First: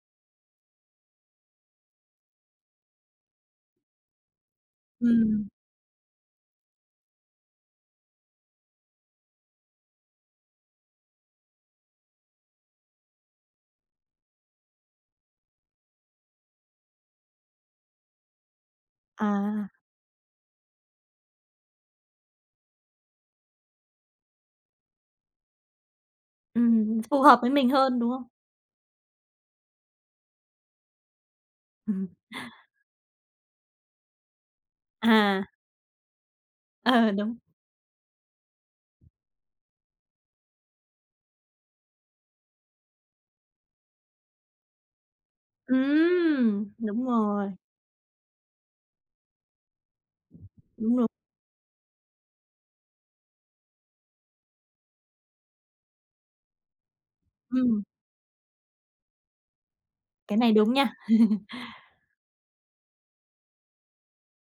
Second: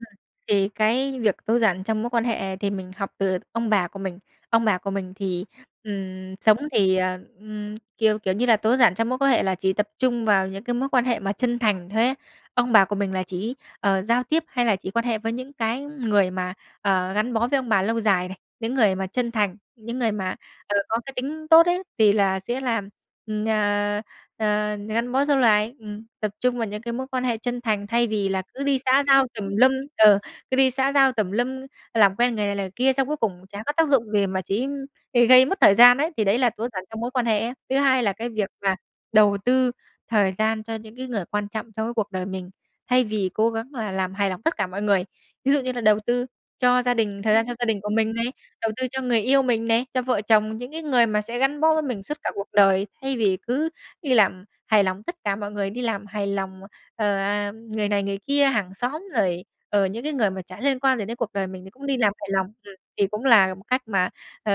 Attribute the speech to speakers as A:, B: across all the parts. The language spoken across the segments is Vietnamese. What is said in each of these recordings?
A: Ừm, thì cái việc tối giản trong mối quan hệ thì mình học từ ông bà của mình. Ông bà của mình thì,
B: Ừm.
A: ừm, sống thì, ờ, ừm, kiểu, kiểu như là tối giản trong mối quan hệ là chỉ tập trung vào những cái mối quan hệ mà chân thành thôi ấy. Ông bà của mình là chỉ, ờ, giao tiếp hay là chỉ quan hệ với những cái người mà, ờ, gắn bó với ông bà lâu dài này, những người mà chân thành,
B: À.
A: những người mà, ờ, có cái tính tốt ấy, thì là sẽ làm, ừm, ờ, ờ, gắn bó dâu lài. Ừm, tập trung vào những cái
B: Ừm,
A: mối
B: phù
A: quan hệ
B: hợp với
A: chân
B: mình
A: thành,
B: hơn,
A: thay
B: đúng không?
A: vì là cứ đi xã giao tùm lum ờ, cứ đi xã giao tùm lum, làm quen người này, người kia xong cuối cùng chả có tác dụng gì mà chỉ gây gây
B: À.
A: mất thời gian ấy, thì đấy là tối giản trong mối
B: Ờ,
A: quan
B: đúng.
A: hệ ấy. Thứ hai là cái việc mà đầu tư thời gian cho những cái người quan trọng trong cái cuộc đời mình, thay vì cố gắng là làm hài lòng tất cả mọi người. Ví dụ như là đầu tư
B: Ừm.
A: cho gia
B: Đúng
A: đình, thời gian cho
B: rồi.
A: gia đình của mình này, đầu tư cho người yêu mình này, cho vợ chồng, những cái
B: Đúng
A: người
B: rồi.
A: mà sẽ gắn bó với mình suốt cả cuộc đời thay vì cứ đi làm hài lòng tất cả mọi người, đi làm hài lòng, ờ, ờ,
B: Ừm.
A: người này người kia, hàng xóm rồi, ờ, những cái người
B: Cái
A: mà
B: này
A: chả
B: đúng
A: liên
B: nha.
A: quan gì đến cuộc đời mình thì cũng đi làm hài lòng. Ừm, thì cũng là một cách mà, ờ,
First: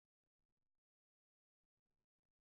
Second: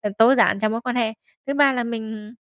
A: ờ, tối giản trong mối quan hệ. Thứ ba là mình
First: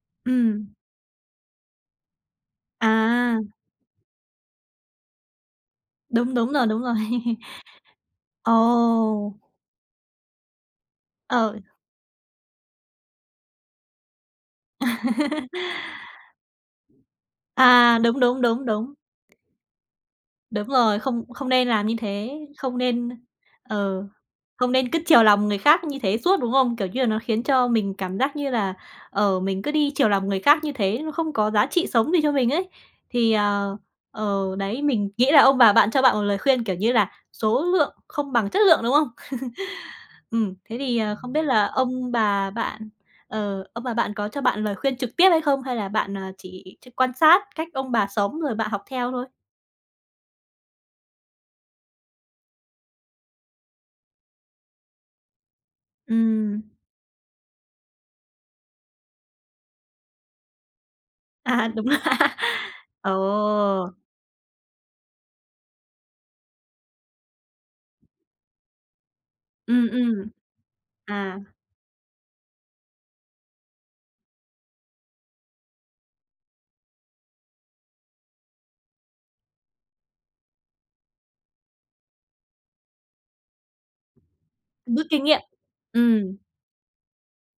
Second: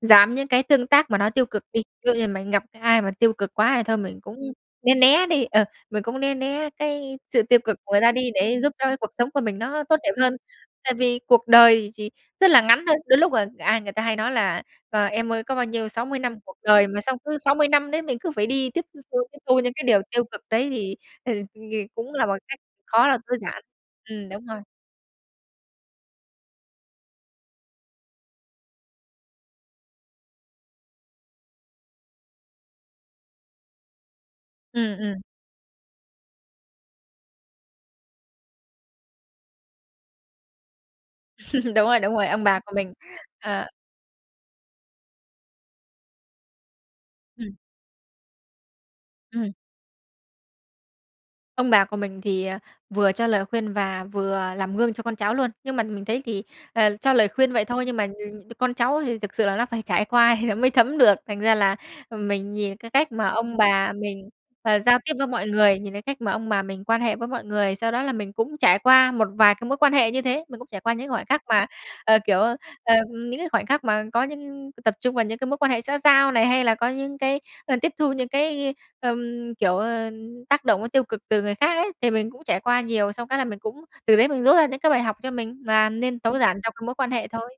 A: giảm những cái
B: Ừm.
A: tương tác mà nó tiêu cực đi. Ví dụ như mình gặp ai mà tiêu
B: À.
A: cực quá thì thôi mình cũng né né đi, ờ, mình cũng né
B: Đúng, đúng rồi,
A: né
B: đúng rồi.
A: cái sự tiêu cực của người ta đi để giúp cho cái cuộc sống
B: Ồ.
A: của mình nó tốt đẹp hơn. Tại vì cuộc
B: Ờ.
A: đời chỉ rất là ngắn thôi. Đôi lúc, ờ, ai người ta hay nói là: "Ờ, em ơi có bao nhiêu, 60 năm cuộc đời." Mà xong cứ 60 năm
B: À,
A: đấy mình
B: đúng,
A: cứ
B: đúng,
A: phải
B: đúng,
A: đi tiếp
B: đúng.
A: thu, tiếp thu những cái điều tiêu cực
B: Đúng
A: đấy thì,
B: rồi, không
A: ừ,
B: không
A: ờ,
B: nên làm như
A: cũng là một
B: thế.
A: cái
B: Không
A: khó
B: nên
A: là tối giản.
B: ờ,
A: Ừm, đúng rồi.
B: không nên cứ chiều lòng người khác như thế suốt, đúng không? Kiểu như là nó khiến cho mình cảm giác như là, ờ, mình cứ đi chiều lòng người khác như thế, nó không có giá trị sống gì cho mình ấy. Thì, ờ, ờ, đấy,
A: Ừm,
B: mình
A: ừm.
B: nghĩ là ông bà bạn cho bạn một lời khuyên kiểu như là số lượng không bằng chất lượng, đúng không? Ừm, thế thì, ờ, không biết là
A: Đúng rồi,
B: ông
A: đúng rồi, ông
B: bà
A: bà của
B: bạn,
A: mình,
B: ờ,
A: ờ
B: ông bà bạn có cho bạn lời khuyên trực tiếp hay không? Hay là bạn, ờ, chỉ ch quan sát
A: Ừm.
B: cách ông bà sống rồi bạn học theo thôi?
A: Ừm. Ông bà của mình thì, ờ, vừa cho lời khuyên và vừa làm gương cho con cháu luôn. Nhưng mà mình thấy thì,
B: Ừm.
A: ờ, cho lời khuyên vậy thôi nhưng mà, ừm, con cháu thì thực sự là nó phải trải qua thì nó mới thấm được. Thành ra
B: À,
A: là
B: đúng.
A: mình nhìn cái cách
B: Ờ.
A: mà ông bà mình, ờ, giao tiếp với mọi người, nhìn cái cách mà ông bà mình quan hệ với mọi người, sau đó là mình cũng trải qua một vài cái mối
B: Ừm,
A: quan hệ như
B: ừm.
A: thế. Mình cũng trải qua những khoảnh
B: À.
A: khắc mà, ờ, kiểu, ờ, những cái khoảnh khắc mà có những tập trung vào những cái mối quan hệ xã giao này hay là có những cái, ờ, tiếp thu những cái, ờm, kiểu, ờ, tác động tiêu cực từ người khác ấy. Thì mình cũng trải qua nhiều xong cái là mình cũng từ đấy mình rút ra những cái bài
B: Rút
A: học
B: kinh
A: cho
B: nghiệm.
A: mình nà nên tối
B: Ừm.
A: giản trong cái mối quan hệ thôi.